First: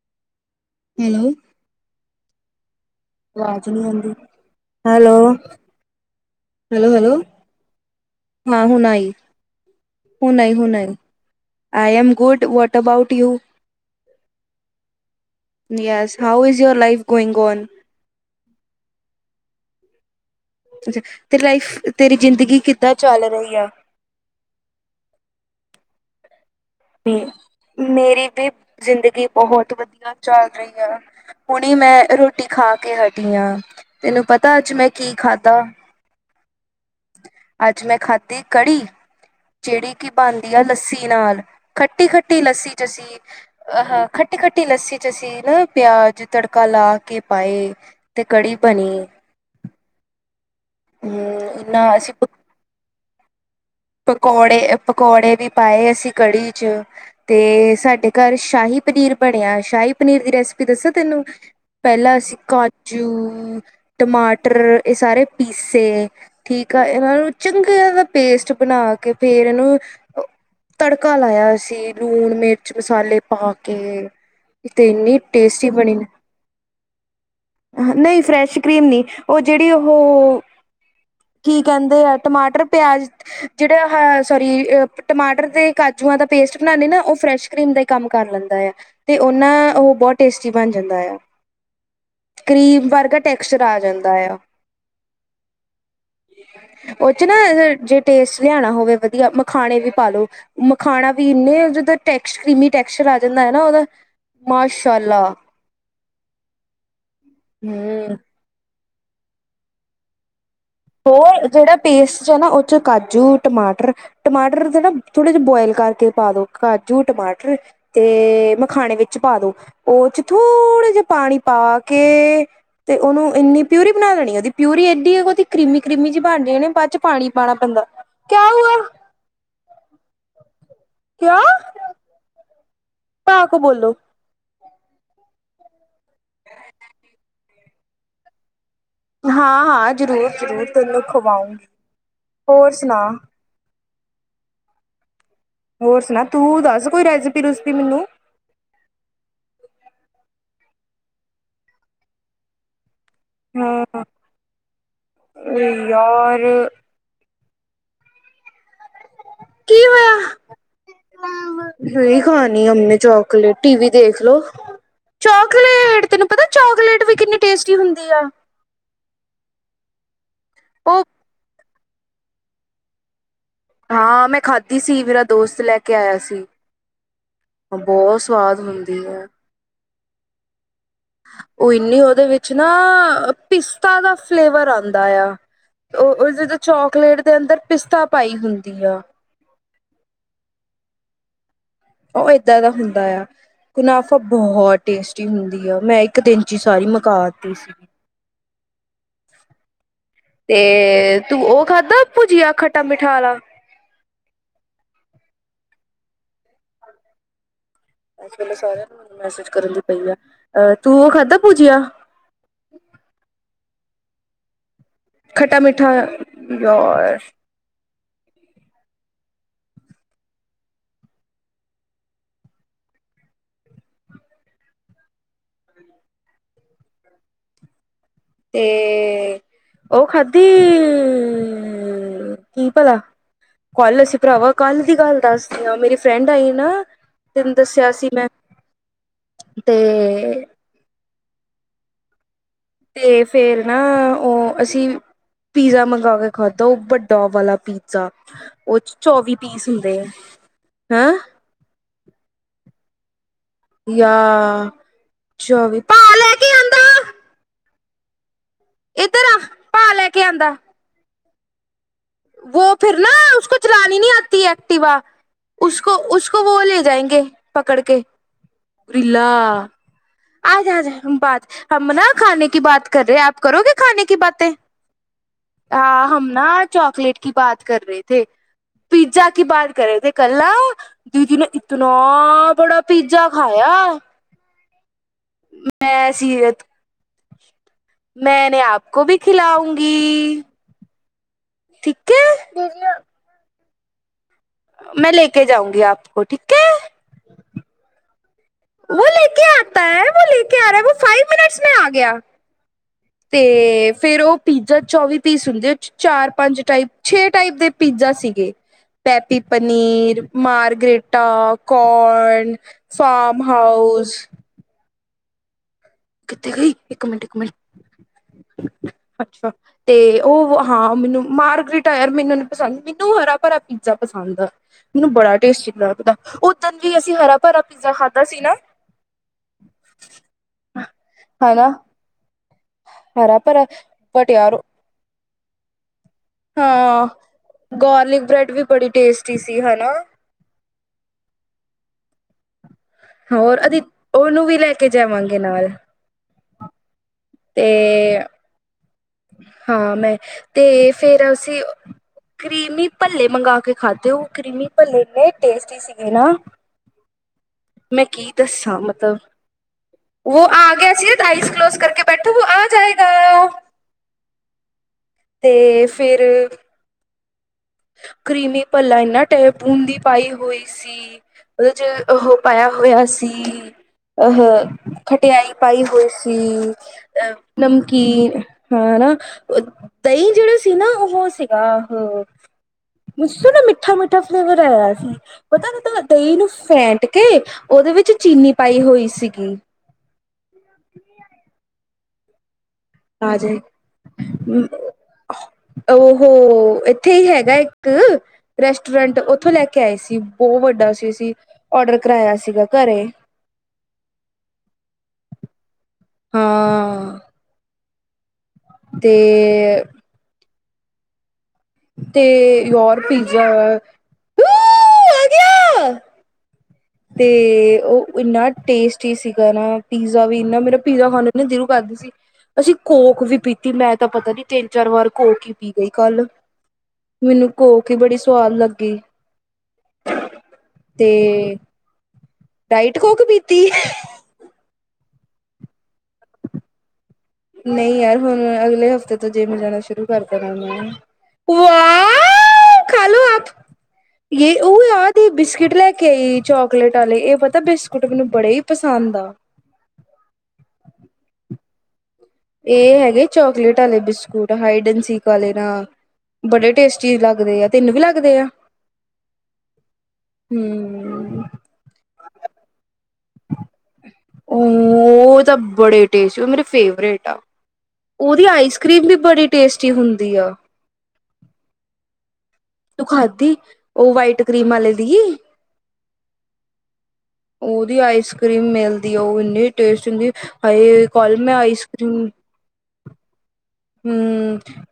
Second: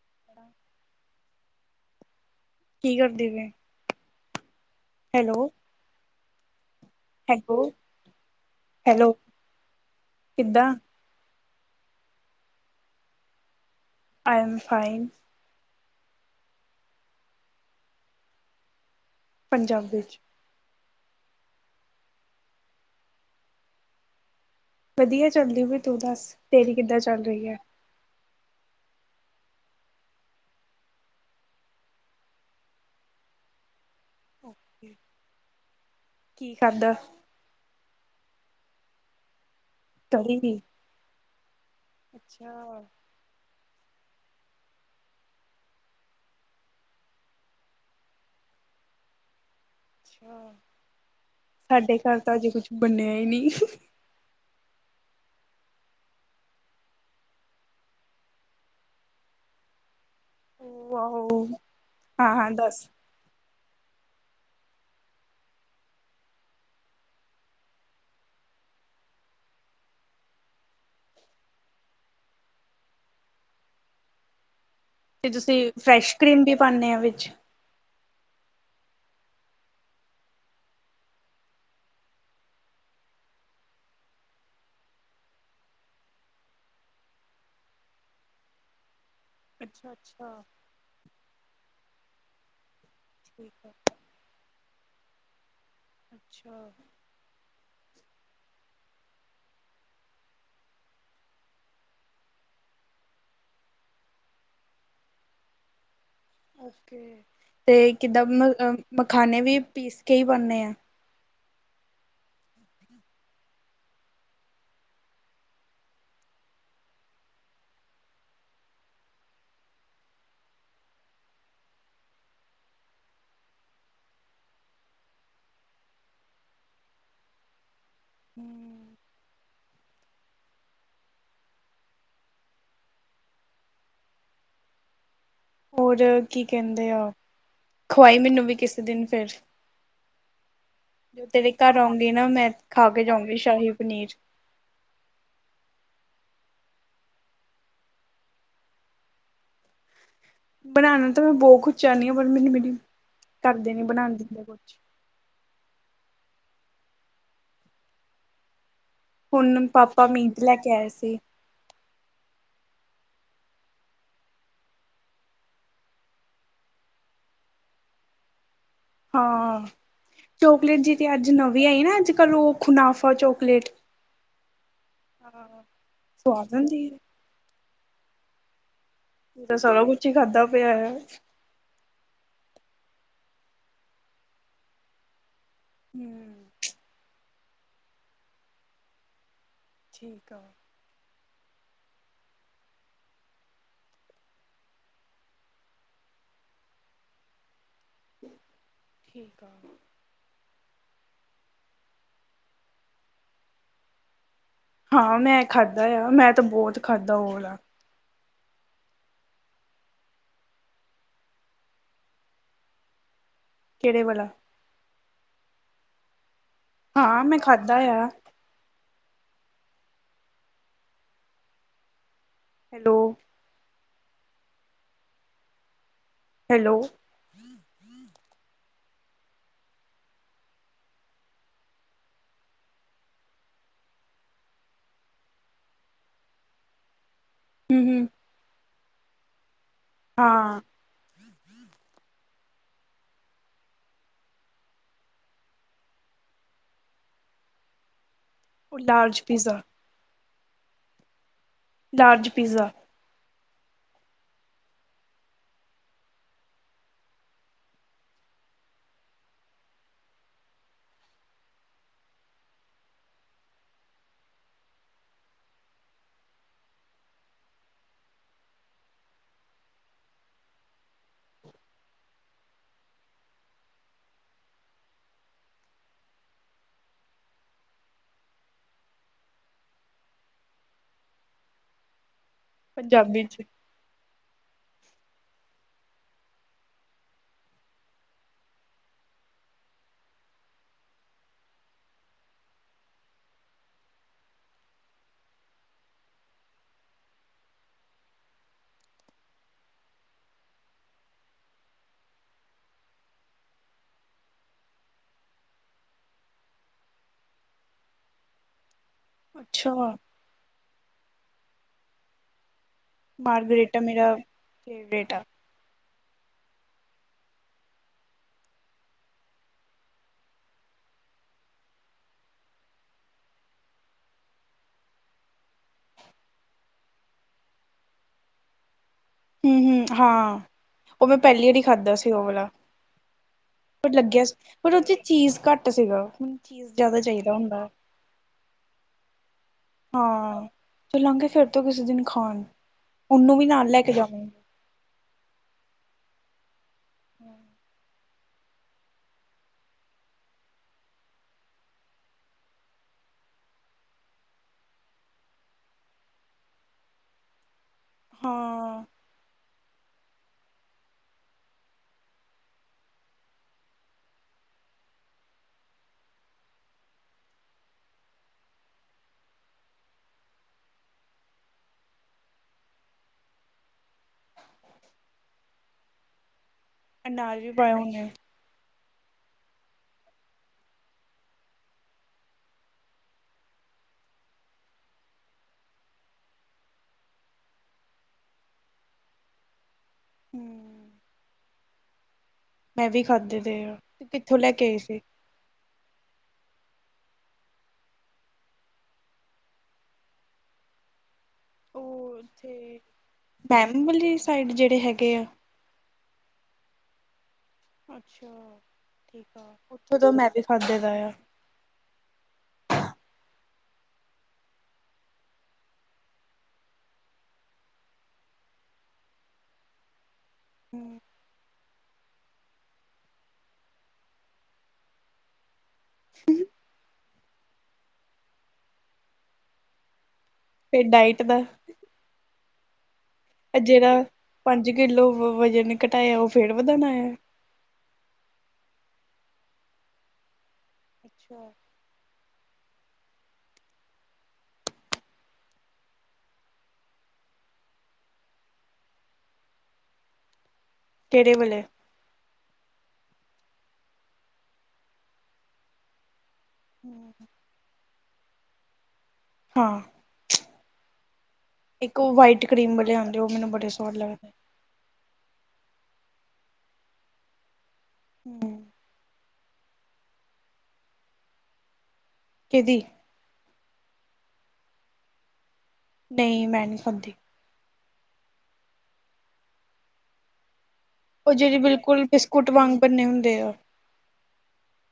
ਹ [unintelligible] ਹੈਲੋ ਕੀ ਕਰਦੇ ਪਏ? ਆਵਾਜ ਨਹੀਂੀ ਆਉਂਦੀ ਹੈਲੋ ਹੈਲੋ ਹੈਲੋ ਹਾਂ ਹੁਣ ਹੈਲੋ ਆਈ ਹੁ ਨਹੀਂਈ ਕਿੱਦਾਂ? ਹੁ ਨਹੀਂਈ [unintelligible] [unintelligible] [unintelligible] ਪੰਜਾਬੀ ਵਿੱਚ ਅੱਛਾ ਤੇਰੀ ਲਾਈਫ ਤੇਰੀ ਜ਼ਿੰਦਗੀ ਕਿੱਦਾਂ ਚੱਲ ਰਹੀ ਆ ਵਧੀਆ ਚੱਲਦੀ ਪਾਈ ਤੂੰ ਦੱਸ ਤੇਰੀ ਕਿੱਦਾਂ ਚੱਲ ਰਹੀ ਹੈ ਦੀ ਜ਼ਿੰਦਗੀ ਬਹੁਤ ਵਧੀਆ ਚੱਲ ਰਹੀ ਆ ਹੁਣੇ ਮੈਂ ਰੋਟੀ ਖਾ ਕੇ ਹਟੀ ਹਾ ਤੈਨੂੰ ਪਤਾ ਅੱਜ ਮੈਂ ਓਕੇ। ਕੀ ਖਾਧਾ ਕੀ ਖਾਧਾ? ਅੱਜ ਮੈਂ ਖਾਧੀ ਕੜੀ ਜਿਹੜੀ ਕਿ ਤਰੀ ਬਣਦੀ ਹੀ ਆ ਲੱਸੀ ਨਾਲ ਖੱਟੀ ਖੱਟੀ ਲੱਸੀ ਅੱਛਾ, ਚ ਅਸੀਂ ਅਹ ਹ ਖੱਟੀ ਖੱਟੀ ਲੱਸੀ ਚ ਅਸੀਂ ਨਾ ਪਿਆਜ ਤੜਕਾ ਲਾ ਕੇ ਪਾਏ ਤੇ ਕੜੀ ਪਨੀਰ [unintelligible] ਹਮ ਨਾ ਸਾਡੇ ਅਸੀਂ ਘਰ ਪ ਤਾਂ ਅਜੇ ਕੁਛ ਬਣਿਆ ਹੀ ਨਹੀਂੀ ਪਕੌੜੇ ਪਕੌੜੇ ਵੀ ਪਾਏ ਅਸੀਂ ਕੜੀ ਚ ਤੇ ਸਾਡੇ ਘਰ ਸ਼ਾਹੀ ਪਨੀਰ ਬਣਿਆ ਸ਼ਾਹੀ ਪਨੀਰ ਦੀ ਰੈਸਿਪੀ ਦੱਸਿਆ ਤੈਨੂੰ ਵਾਓ ਪਹਿਲਾਂ ਹਾਂ, ਅਸੀਂ ਹਾਂ ਦੱਸ ਕਾਜੂ ਟਮਾਟਰ ਇਹ ਸਾਰੇ ਪੀਸੇ ਠੀਕ ਆ ਇਹਨਾਂ ਨੂੰ ਚੰਗੇ ਇਹ ਦਾ ਪੇਸਟ ਬਣਾ ਕੇ ਫੇਰ ਇਹਨੂੰ ਤੜਕਾ ਲਾਇਆ ਸੀ ਲੂਣ ਮਿਰਚ ਮਸਾਲੇ ਪਾ ਕੇ ਤੇ ਇੰਨੀ ਤੁਸੀਂ ਟੇਸਟੀ ਬਣੀ ਨੇ ਫਰੈਸ਼ ਕਰੀਮ ਵੀ ਪਾਉਂਦੇ ਆ ਵਿੱਚ? ਨਹੀਂ ਫਰੈਸ਼ ਕਰੀਮ ਨ ਉਹ ਜਿਹੜੀ ਉਹ ਕੀ ਕਹਿੰਦੇ ਆ ਟਮਾਟਰ ਪਿਆਜ ਜਿਹੜੇ ਸੋਰੀ ਟਮਾਟਰ ਦੇ ਕਾਜੂਆਂ ਦਾ ਪੇਸਟ ਬਣਾਉਦੇ ਨਾ ਉਹ ਫਰੈਸ਼ ਕਰੀਮ ਦਾ ਹੀ ਕੰਮ ਕਰ ਲੈਂਦਾ ਤੇ ਉਹਨਾਂ ਅੱਛਾ, ਉਹ ਬਹੁਤ ਅੱਛਾ ਟੇਸਟੀ ਬਣ ਜਾਂਦਾ ਆ ਕਰੀਮ ਵਰਗ ਟੈਕਸਚਰ ਠੀਕ ਹੈ ਆ ਜਾਂਦਾ ਆ ਅੱਛਾ ਉਹ ਚ ਨਾ ਜੇ ਟਸਟ ਮੱਖਾਣਾ ਹੋਵੇ ਵਧੀਆ ਮਖਾਣੇ ਵੀ ਪਾਲੋ ਨਾ ਉਹਦਾ ਮਾਸ਼ਾਲਾ ਤੇ ਹਮ ਕਿੱਦਾਂ ਮਖਾਨੇ ਵੀ ਪੀਸ ਕੇ ਹੀ ਪਾਣੇ ਆ ਉਹ ਜਿਹੜਾ ਪੇਸਟ 'ਚ ਹੈ ਨਾ ਉਹ 'ਚ ਕਾਜੂ ਟਮਾਟਰ ਟਮਾਟਰ ਦੇ ਨਾ ਥੋੜ੍ਹੇ ਜਿਹੇ ਬੋਆਇਲ ਕਰਕੇ ਪਾ ਦੋ ਕਾਜੂ ਟਮਾਟਰ ਤੇ ਮਖਾਣੇ ਵਿੱਚ ਪਾ ਦੋ ਉਹ ਚ ਥੋੜੇ ਜਿਹੇ ਪਾਣੀ ਪਾ ਕੇ ਤੇ ਉਹਨੂੰ ਇੰਨੀ ਪਿਊਰੀ ਬਣਾ ਦੇਣੀ ਉਹਦੀ ਪਿਊਰੀ ਏਡੀ ਉਹਦੀ ਕੀਮੀ ਕਰ੍ਰਮੀ ਚ ਬਣ ਜਾਣੀ ਆ ਬਾਅਦ ਚ ਪਾਣੀ ਪਾਣਾ ਪੈਂਦਾ ਕਿਆ ਹੁਆ ਹੂੰ, ਕਿਆ ਭਾ ਕੋ ਬੋਲੋ ਹੋਰ ਕੀ ਕਹਿੰਦੇ ਆ ਖੁਵਾਈ ਮੈਨੂੰ ਵੀ ਕਿਸ ਦਿਨ ਫਿਰ ਹਾਂ ਹਾਂ ਜ਼ਰੂਰ ਜ਼ਰੂਰ ਤੈਨੂੰ ਜੋ ਤੇਰੇ ਖਵਾਉਂਗੀ ਘਰ ਆਉਂਗੀ ਨਾ ਮੈਂ ਹੋਰ ਖਾ ਕੇ ਸੁਣਾ ਜਾਊਂਗੀ ਸ਼ਾਹੀ ਪਨੀਰ ਹੋਰ ਸੁਣਾ ਤੂੰ ਦੱਸ ਕੋਈ ਰੈਸਪੀ ਰੂਸਪੀ ਮੈਨੂੰ ਬਣਾਣਾ ਤਾਂ ਮੈਂ ਬਹੁਤ ਕੁੱਛ ਚਾਹੁਣੀ ਹਾਂ ਪਰ ਮੈਨੂੰ ਮੇ ਕਰਦੇ ਨੀ ਹਾਂ ਬਣਾ ਦੇਦੇ ਕੁਛ ਯਾਰ। ਹੁਣ ਕੀ ਪਾਪਾ ਮੀਟ ਲੈ ਹੋਇਆ ਕੇ ਆਏ ਸੀ ਨਹੀ ਖਾਣੀ ਹਮਨੇ ਚਾਕਲੇਟ ਟੀ ਵੀ ਦੇਖ ਲੋ ਚੋਕਲੇਟ ਤੈਨੂੰ ਪਤਾ ਚੋਕਲੇਟ ਵੀ ਕਿੰਨੀ ਟੇਸਟੀ ਹੁੰਦੀ ਆ। ਹਾਂ ਚੋਕਲੇਟ ਉਹ ਜਿਦੀ ਅੱਜ ਨਵੀਂ ਆਈ ਨਾ ਅੱਜ ਕੱਲ੍ਹ ਉਹ ਖੁਨਾਫ਼ਾ ਜੋ ਹਾਂ ਮੈਂ ਖਾਧੀ ਸੀ ਮੇਰਾ ਦੋਸਤ ਹਾਂ ਲੈ ਕੇ ਆਇਆ ਸੀ। ਸਵਾਦ ਹੁੰਦੀ ਹੈ ਬਹੁਤ ਸਵਾਦ ਹੁੰ ਮੈ ਸਾਰਾ ਕੁੱਛ ਹੀ ਖਾਧਾ। ਪਿਆ ਹੈ ਉਹ ਇਨੀ ਉਦੇ ਵਿੱਚ ਨਾ ਪਿਸਤਾ ਦਾ ਫਲੇਵਰ ਆਂਦਾ ਆ। ਉਹ ਹਮ ਉਸਦੇ ਚਾਕਲੇਟ ਦੇ ਅੰਦਰ ਪਿਸਤਾ ਪਾਈ ਹੁੰਦੀ ਆ। ਠੀਕ ਆ। ਉਹ ਏਦਾਂ ਦਾ ਹੁੰਦਾ ਆ। ਮੁਨਾਫ਼ਾ ਬਹੁਤ ਟੇਸਟੀ ਹੁੰਦੀ ਆ ਮੈਂ ਇੱਕ ਦਿਨ ਚ ਹੀ ਸਾਰੀ ਮੁਕਾ ਤੀ ਸੀ। ਠੀਕ ਆ। ਤੇ ਤੂੰ ਉਹ ਖਾਧਾ ਭੁਜੀਆ ਖੱਟਾ ਮਿੱਠਾ ਵਾਲਾ ਹਾਂ ਮੈਂ ਖਾਧਾ ਆ ਮੈਂ ਤੇ ਬਹੁਤ ਖਾਧਾ ਉਹ ਵਾਲਾ ਇਸ ਵੇਲੇ ਸਾਰਿਆਂ ਨੂੰ ਮੈਸੇਜ ਕਰਨ ਦੀ ਪਈ ਆ ਅਹ ਤੂੰ ਉਹ ਖਾਧਾ ਪੁਜੀਆ਼। ਕਿਹੜੇ ਵਾਲਾ ਖੱਟਾ ਮੀਠਾ। ਹਾਂ ਮੈਂ ਖਾਧਾ ਆ ਹੈਲੋ। ਹੈਲੋ। ਤੇ ਉਹ ਖਾਧੀ ਕੀ ਭਲਾ ਕੱਲ ਅਸੀਂ ਭਰਾਵਾ ਕੱਲ ਦੀ ਗੱਲ ਦੱਸਦੀ ਆ ਮੇਰੀ ਫਰੈਂਡ ਆਈ ਨਾ ਤੈਨੂੰ ਹਮ ਦੱਸਿਆ ਹਮ ਸੀ ਮੈਂ ਤੇ ਹਾਂ ਤੇ ਫੇਰ ਨਾ ਉਹ ਅਸੀਂ ਪੀਜ਼ਾ ਮੰਗਵਾ ਕੇ ਖਾਧਾ ਉਹ ਵੱਡਾ ਵਾਲਾ ਪੀਜ਼ਾ ਉਹ ਚ ਲਾਰਜ ਚੌਵੀ ਪੀਜ਼ਾ ਪੀਸ ਹੁੰਦੇ ਐ ਹੈਂ ਲਾਰਜ ਪੀਜ਼ਾ। ਜਾ ਚੌਵੀ ਭਾ ਲੈ ਕੇ ਆਂਦਾ ਇੱਧਰ ਆ ਭਾ ਲੈ ਕੇ ਆਂਦਾ। ਵੋ ਫਿਰ ਨਾ ਉਸਕੌ ਚਲਾਨੀ ਨਹੀਂ ਆਤੀ ਐਕਟਿਵਾ ਉਸਕੋ-ਉਸਕੋ ਵੋ ਲੇ ਜਾਏਗੇੇ ਪਕੜ ਕੇ ਰੀਲਾ ਆਜ ਜਾ ਬਾਤ ਹਮ ਨਾ ਖਾਣੇ ਕੀ ਬਾਤ ਕਰ ਰਹੇ ਆਪ ਕਰੋਗੇ ਖਾਣੇ ਕੀ ਬਾਤੇ ਹ ਹਾਂ ਹਮ ਨਾ ਚੌਕਲੇਟ ਕੀ ਬਾਤ ਕਰ ਰਹੇ ਥੇ। ਪੀਜ਼ਾ ਕੀ ਬਾਤ ਕਰੇ ਤੇੇ ਕਲਾ ਦੀਦੀ ਨੂੰ ਇਤਨਾ, ਬੜਾ ਪੰਜਾਬੀ ਪੀਜ਼ਾ ਚ ਖਾਇਆ। ਮੈਂ ਸੀਰਤ। ਮੈਂਨੇ ਆਪ ਕੋ ਵੀ ਖਿਲਾਊਂਗੀ। ਠੀਕ ਹੈ। ਮੈਂ ਲੈ ਕੇ ਜਾਊਂਗੀ ਆਪ ਕੋ ਠੀਕ ਹੈ। ਉਹ ਲੈ ਕੇ ਆਤਾ ਹੈ ਵੋ ਲੈ ਕੇ ਆ ਰਿਹਾ ਫਾਈਵ ਮਿੰਟਸ ਮੈਂ ਆ ਗਿਆ। ਤੇ ਫੇਰ ਉਹ ਪੀਜ਼ਾ ਚੌਵੀ ਪੀਸ ਹੁੰਦੇ ਚਾਰ ਪੰਜ ਟਾਈਪ ਛੇ ਟਾਈਪ ਦੇ ਪੀਜ਼ਾ ਦਾ ਸੀਗੇ ਪੈਪੀ ਅੱਛਾ ਪਨੀਰ ਮਾਰਗਰੇਟਾ ਕੋਨ ਫਾਰਮ ਹਾਊਸ। ਕੁੱ ਕਿੱਥੇ ਗਈ ਇੱਕ ਮਿੰਟ ਇੱਕ ਮਿੰਟ ਅੱਛਾ ਤੇ ਉਹ ਹਾਂ ਮੈਨੂੰ ਮਾਰਗਰੀਟਾਇਰ ਮੈਨੂੰ ਨੀ ਪਸੰਦ ਮੈਨੂੰ ਹਰਾ ਭਰਾ ਪੀਜ਼ਾ ਪਸੰਦ ਆ ਮੈਨੂੰ ਬੜਾ ਟੇਸਟੀ ਲੱਗਦਾ ਓਦਨ ਵੀ ਅਸੀਂ ਹਰਾ ਭਰਾ ਪੀਜ਼ਾ ਖਾ ਦਾ ਸੀ ਨਾ ਹੂੰ-ਹੂੰ, ਹਾਂ ਉਹ ਮੈਂ ਪਹਿਲੀ ਵਾਰੀ ਹਨਾ ਖਾਧਾ ਸੀ ਉਹ ਵਾਲਾ ਹਰਾ ਭਰਾ ਪਰ ਲੱਗਿਆ ਬਟ ਸੀ ਯਾਰ ਪਰ ਉਹਦੇ ਚੀਜ਼ ਘੱਟ ਸੀਗਾ ਮੈਨੂੰ ਚੀਜ਼ ਜ਼ਿਆਦਾ ਹਾਂ ਚਾਹੀਦਾ ਹੁੰਦਾ ਗਾਰਲਿਕ ਬ੍ਰੈਡ ਵੀ ਬੜੀ ਟੇਸਟੀ ਸੀ ਹਨਾ। ਹਾਂ ਚੱਲਾਂਗੇ ਫੇਰ ਤੋਂ ਕਿਸੇ ਦਿਨ ਖਾਣ ਉਹਨੂੰ ਵੀ ਹੋਰ ਨਾਲ ਅਸੀ ਲੈ ਕੇ ਜਾਵਾਂਗੇ ਉਹਨੂੰ ਵੀ ਲੈ ਕੇ ਜਾਵਾਂਗੇ ਨਾਲ। ਤੇ ਹਾਂ ਮੈਂ ਤੇ ਫੇਰ ਅਂ ਕਰੀਮੀ ਭੱਲੇ ਮੰਗ ਕੇ ਖਾਧੇ ਉਹ ਕਰੀਮੀ ਭੇ ਇੰਨੇ ਟੇਸਟੀ ਸੀਗੇ ਨਾ ਮੈਂ ਕੀ ਦੱਸਾਂ ਹਾਂ ਮਤਲਬ ਉਹ ਆ ਗਿਆ ਸਿਰਫ ਆਈਜ਼ ਕਲੋਜ਼ ਕਰਕੇ ਬੈਠਾ ਵ ਆ ਜਾਏਗਾ ਤੇ ਫਿਰ ਕਰੀਮੀ ਪੱਲਾ ਇੰਨਾ ਟੈਬੂਨ ਦੀ ਪਾਈ ਹੋਈ ਸੀ ਉਹਦੇ ਚ ਉਹ ਪਾਇਆ ਹੋਇਆ ਸੀ ਅਹ ਖਟਿਆਈ ਪਾਈ ਹੋਈ ਸੀ ਅਹ ਅਨਾਜ ਵੀ ਪਾਇਆ ਉਹਨੇ ਨਮਕੀਨ ਹਾਂ ਨਾ ਦਹੀਂ ਜਿਹੜਾ ਸੀ ਨਾ ਉਹ ਸੀਗਾ ਹ ਹ ਮੋ ਨਾ ਮਿੱਠਾ-ਮਿੱਠਾ ਫਲੇਵਰ ਆਇਆ ਸੀ ਪਤਾ ਨਾ ਦਹੀਂ ਨੂੰ ਫੇਟ ਕੇ ਉਹਦੇ ਵਿੱਚ ਚੀਨੀ ਪਾਈ ਹੋਈ ਸੀਗੀ। ਹੂੰ, [inaudible] ਮੈਂ ਵੀ ਆ ਖਾਧੇ ਜਾਏ ਤੇ ਕਿੱਥੋਂ ਲੈ ਕੇ ਆਈ ਸੀ ਉਹ ਉਹ ਇੱਥੇ ਹੀ ਹੈਗਾ ਇੱਕ ਰੈਸਟੋਰੈਂਟ ਉੱਥੋਂ ਲੈ ਕੇ ਆਏ ਸੀ ਬਹੁਤ ਵੱਡਾ ਸੀ ਸੀ। ਔਡਰ ਕਰਾਇਆ ਸੀਗਾ ਘਰੇ ਫੈਮਿਲੀ ਸਾਈਡ ਜਿਹੜੇ ਹੈਗੇ ਆ ਹਾਂ, ਅੱਛਾ ਠੀਕ ਆ ਤੇ ਉੱਥੋਂ ਤੋਂ ਮੈਂ ਵੀ ਖਾਦੇ ਦਾ ਆ ਤੇ ਯਾਰ ਪੀਜ਼ਾ ਆ ਗਿਆ। ਤੇ ਉਹ ਇੰਨਾ ਟੇਸਟੀ ਸੀਗਾ ਨਾ ਪੀਜ਼ ਵੀ ਇ ਮੇਰਾ ਪੀਜ਼ਾ ਖਾਨਣ ਨਾ ਜ਼ਰੂਰ ਪੈਂਦੀ ਸੀ ਅਸੀਂ ਕੋਕ ਵੀ ਪੀਤੀ ਮੈਂ ਤਾਂ ਪਤਾ ਨੀ ਤਿੰਨ ਚਾਰ ਵਾਰ ਕੋਕ ਹੀ ਪੀ ਗਈ ਕੱਲ ਮੈਨੂੰ ਕੋਕ ਹੀ ਬੜੀ ਸਆਦ ਲੱਗੀ ਫਿਰ ਡਾਇਟ ਦਾ ਡਾਈਟ ਜਿਹੜਾ ਪੰਜ ਕਿੱਲੋ ਵਜਨ ਘਟਾਇਆ ਉਹ ਫੇਰ ਵਧਾਣਾ ਆ ਨਹੀਂ ਯਾਰ ਹੁਣ ਅਗਲੇ ਹਫ਼ਤੇ ਤੋਂ ਜੇ ਮੈਂ ਜਾਣਾ ਸ਼ੁਰੂ ਕਰ ਦੇਨਾ ਮੈਂ ਅੱਛਾ ਆ ਖਾਲੋ ਆਪ ਯ ਉਹ ਯਾਦ ਬਿਸਕਿਟ ਲੈ ਕੇ ਆਈ ਚੋਕਲੇਟ ਵਾਲੇ ਇਹ ਪਤਾ ਬਿਸਕੁਟ ਮੈਨੂੰ ਬੜੇ ਹੀ ਪਸੰਦ ਅੰਦਾ ਕਿਹੜੇ ਵਲੇ ਇਹ ਹੈਗੇ ਚੋਕਲੇਟ ਵਾਲੇ ਬਿਸਕੁਟ ਹਾਈਡਨ ਸੀਕ ਵਾਲੇ ਨਾਲ ਬੜੇ ਟੇਸਟੀ ਲੱਗਦੇ ਆ ਤੈਨੂੰ ਵੀ ਲੱਗਦੇ ਆ ਹਾਂ ਹੂੰ। ਇੱਕ ਵਾਈਟ ਕਰੀਮ ਵਾਲੀ ਆਉਂ ਉਹ ਤਾਂ ਬੜੇ ਟੇਸਟੀ ਉਹ ਮੇਰੇ ਫੇਵਰੇਟ ਆ ਉਹਦੀ ਆਈਸ ਕਰ੍ਰੀਮ ਵੀ ਬੜੀ ਟੇਸਟੀ ਹੁੰਦੀ ਆ ਕਿਹਦੀ ਦੁਖਾਤੀ ਉਹ ਵਾਈਟ ਕਰੀਮ ਵਾਲੇ ਦੀ ਨਹੀਂ ਮੈਂ ਨਹੀਂ ਸਭੀ, ਉਹਦੀ ਆਈਸਕ੍ਰੀਮ ਮਿਲਦੀ ਉਹ ਇਨੀ ਟੇਸ ਇਹ ਕਾਲ ਮੇ ਆਈਸਕ੍ਰੀਮ ਭੰਨੇ ਹੁੰਦੇ ਆ।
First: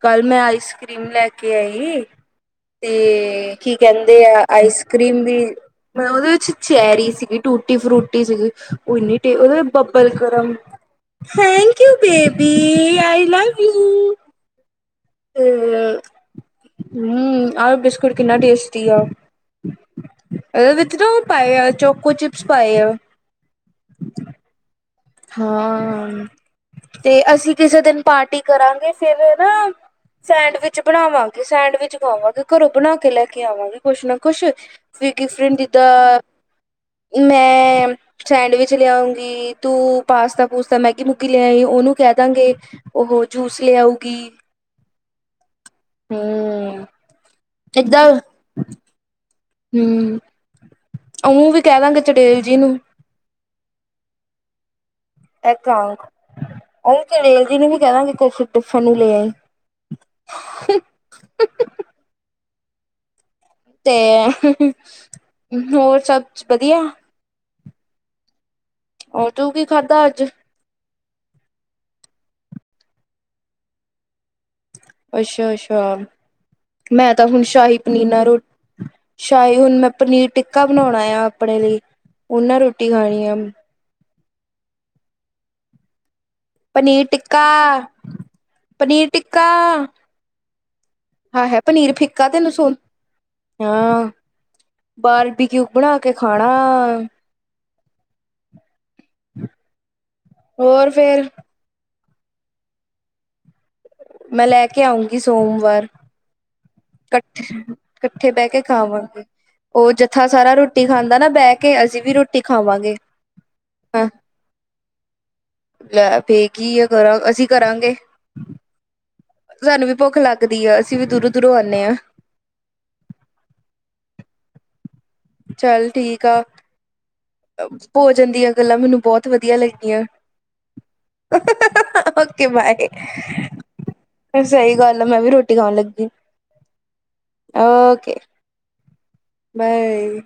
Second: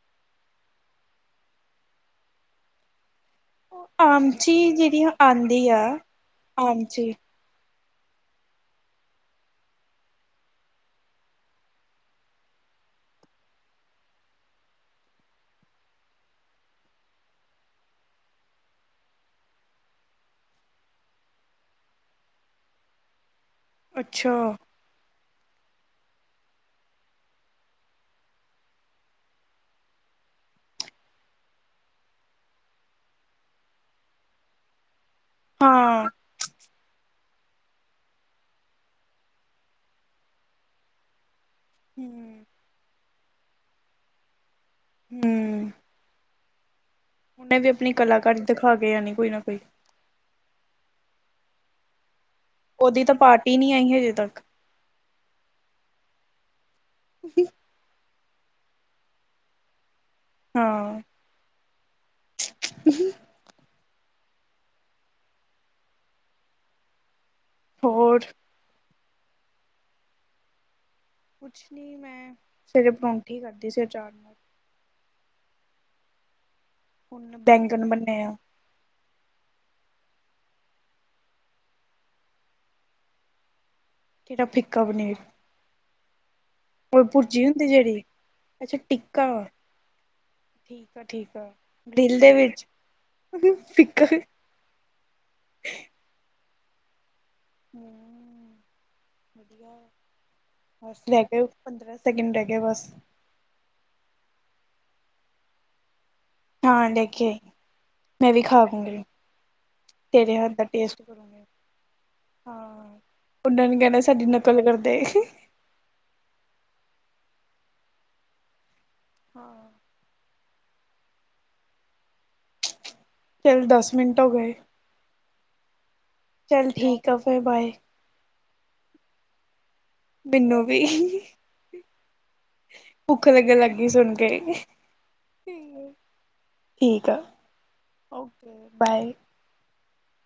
ਕੱਲ ਮੈਂ ਆਈਸਕ੍ਰੀਮ ਲੈ ਕੇ ਆਈ ਤੇ, ਇਹ ਕੀ ਕਹਿੰਦੇ ਆ ਆਮਚੀ ਜਿਹੜੀ ਆਈਸਕ੍ਰੀਮ ਵੀ ਆਉਂਦੀ ਆ ਮੈਂ ਉਹਦੇ ਵਿੱਚ ਚੈਰੀ ਆਮਚੀ ਸੀਗੀ ਟੂਟੇ ਇ ਫਰੂਟੀ ਸੀਗੀ ਉਹ ਇੰਨੀ ਟੇਬਲ ਗਰਮ [unintelligible] ਤੇ [unintelligible] ਬਿਸਕੁਟ ਕਿੰਨਾ ਟੇਸਟੀ ਆ ਓਹਦੇ ਵਿੱਚ ਨਾ ਓਹ ਪਾਏ ਆ ਚੋਕੌ ਚਿੱਪਸ ਪਾਏ ਹੈ ਅੱਛਾ ਹਾਂ ਤੇ ਅਸੀਂ ਕਿਸੇ ਦਿਨ ਪਾਰਟੀ ਕਰਾਂਗੇ ਫਿਰ ਹੈ ਨਾ ਸੈਂਡਵਿਚ ਬਣਾਵਾਂਗੇ ਸੈਂਡਵਿਚ ਪਾਵਾਂਗੇ ਘਰੋ ਬਣਾ ਕੇ ਲੈ ਕੇ ਆਵਾਂਗੀ ਕੁਛ ਨਾ ਕੁਛ ਦਿਫਰੰਟ ਹਾਂ। ਜੀਦਾ, ਮੈਂ ਸੈਂਡਵਿਚ ਲਿਆਉਗੀ ਓਹ ਪਾਸਤਾ ਪੁਸਤਾ ਮੈਗੀ ਮੁੱਗਿ ਲੈ ਆਈ ਉਹਨੂੰ ਕਹਿ ਹੂੰ। ਦਾਂਗੇ ਉਹ ਜੂਸ ਲਿਆਉਗੀ ਹਮ ਹਮ ਹੁਣੇ ਜੈ ਆਪਣੀ ਏਦਾਂ ਕਲਾਕਾਰੀ ਦਿਖਾ ਕੇ ਜਾਨੀ ਕੋਈ ਨਾ ਕੋਈ ਹਮ ਉਹਨੂੰ ਵੀ ਕਹਿ ਦਾਂਗੇ ਚ ਉਹਦੀ ਤਾਂ ਪਾਰਟੀ ਨਹੀਂ ਆਈ ਹਜੇ [unintelligible] ਟਿਫਨ ਨੂੰ ਲੇ ਆਈ ਹਾਂ ਤੇ ਹੋਰ ਸਭ ਵਧੀਆ ਹੋਰ ਉਦੋਂ ਵੀ ਖਾਦਾ ਅੱਜ ਕੁਛ ਨਹੀਂ ਮੈਂ ਸਵੇਰੇ ਪਾਰੋਂਠੀ ਖਦੀ ਸੀ ਅਚਾਰ ਨਾਲ ਅੱਛਾ ਅੱਛਾ ਮੈਂ ਤਾਂ ਹੁਣ ਸ਼ਾਹੀ ਬੈਂਗਣ ਪਨੀਰ ਬਣੇ ਨਾਲ ਆ ਰੋਟੀ, ਸ਼ਾਹੀ ਹੁਨ ਮੈ ਪਨੀਰ ਟਿੱਕਾ ਬਣਾਉਣਾ ਆ ਆਪਣੇ ਲਈ ਉਹਨਾਂ ਰੋਟੀ ਖਾਣੀ ਆ ਕਿਹੜਾ ਫਿਕਾ ਬਣਿਆ ਪਨੀਰ ਟਿੱਕਾ ਪਨੀਰ ਟਿੱਕਾ ਠੀਕ ਆ ਠੀਕ ਆਹ ਆ ਹੈ ਪਨੀਰ ਗ੍ਰਿਲ ਫਿੱਕਾ ਦੇ ਤੇ ਵਿੱਚ ਲਸਣ ਫਿੱਕਾ ਬਾਰਬੀ ਕਿਊ ਬਣਾ ਕੇ ਖਾਣਾ ਹੋਰ ਬਸ ਰਹੇ ਫੇਰ ਗਏ ਪੰਦਰ ਦਿਨ ਲੇਕਿਨ ਰਹਿ ਗਿਆ ਬਸ ਨਹੀਂ ਮੈਂ ਲੈ ਕੇ ਆਉਂਗੀ ਸੋਮਵਾਰ ਹਾਂ ਲੈ ਕੇ ਆਈ ਇਕੱਠੇ ਮੈਂ ਵੀ ਬਹਿ ਕੇ ਖਾ ਲੂੰਗੀ ਖਾਵਾਂਗੇ ਉਹ ਜੱਥਾ ਤੇਰੇ ਸਾਰਾ ਹੱਥ ਦਾ ਰੋਟੀ ਟੇਸਟ ਖਾਂਦਾ ਨਾ ਕਰੂੰਗੀ ਬਹਿ ਕੇ ਅਸੀਂ ਵੀ ਰੋਟੀ ਖਾਵਾਂਗੇ ਮੁੰਡੇ ਨੇ ਕਹਿਣਾ ਸਾਡੀ ਨਕਲ ਕਰਦੇ ਤੇ ਕੀ ਅਸੀਂ ਕਰਾਂਗੇ ਹਾਂ ਤੁਹਾਨੂੰ ਵੀ ਭੁੱਖ ਲੱਗ ਕਦੀ ਅਸੀਂ ਵੀ ਦੂਰੋਂ ਦੂਰੋਂ ਆਉਂਦੇ ਆਂ ਤੈਨੂੰ ਦੱਸ ਮਿੰਟ ਹੋ ਗਏ ਚਲ ਠੀਕ ਚੱਲ ਠੀਕ ਆ ਫਿਰ ਬਾਏ ਭੋਜਨ ਦੀਆਂ ਗੱਲਾਂ ਮੈਨੂੰ ਬਹੁਤ ਵਧੀਆ ਲੱਗਦੀਆਂ ਮੈਨੂੰ ਵੀ ਓਕੇ ਬਾਏ, ਭੁੱਖ ਲੱਗਣ ਲੱਗ ਗਈ ਸੁਣ ਕੇ ਸਹੀ ਗੱਲ ਆ ਮੈਂ ਵੀ ਰੋਟੀ ਖਾਣ ਲੱਗੀ। ਠੀਕ ਆ, ਓਕੇ ਓਕੇ ਬਾਏ ਬਾਏ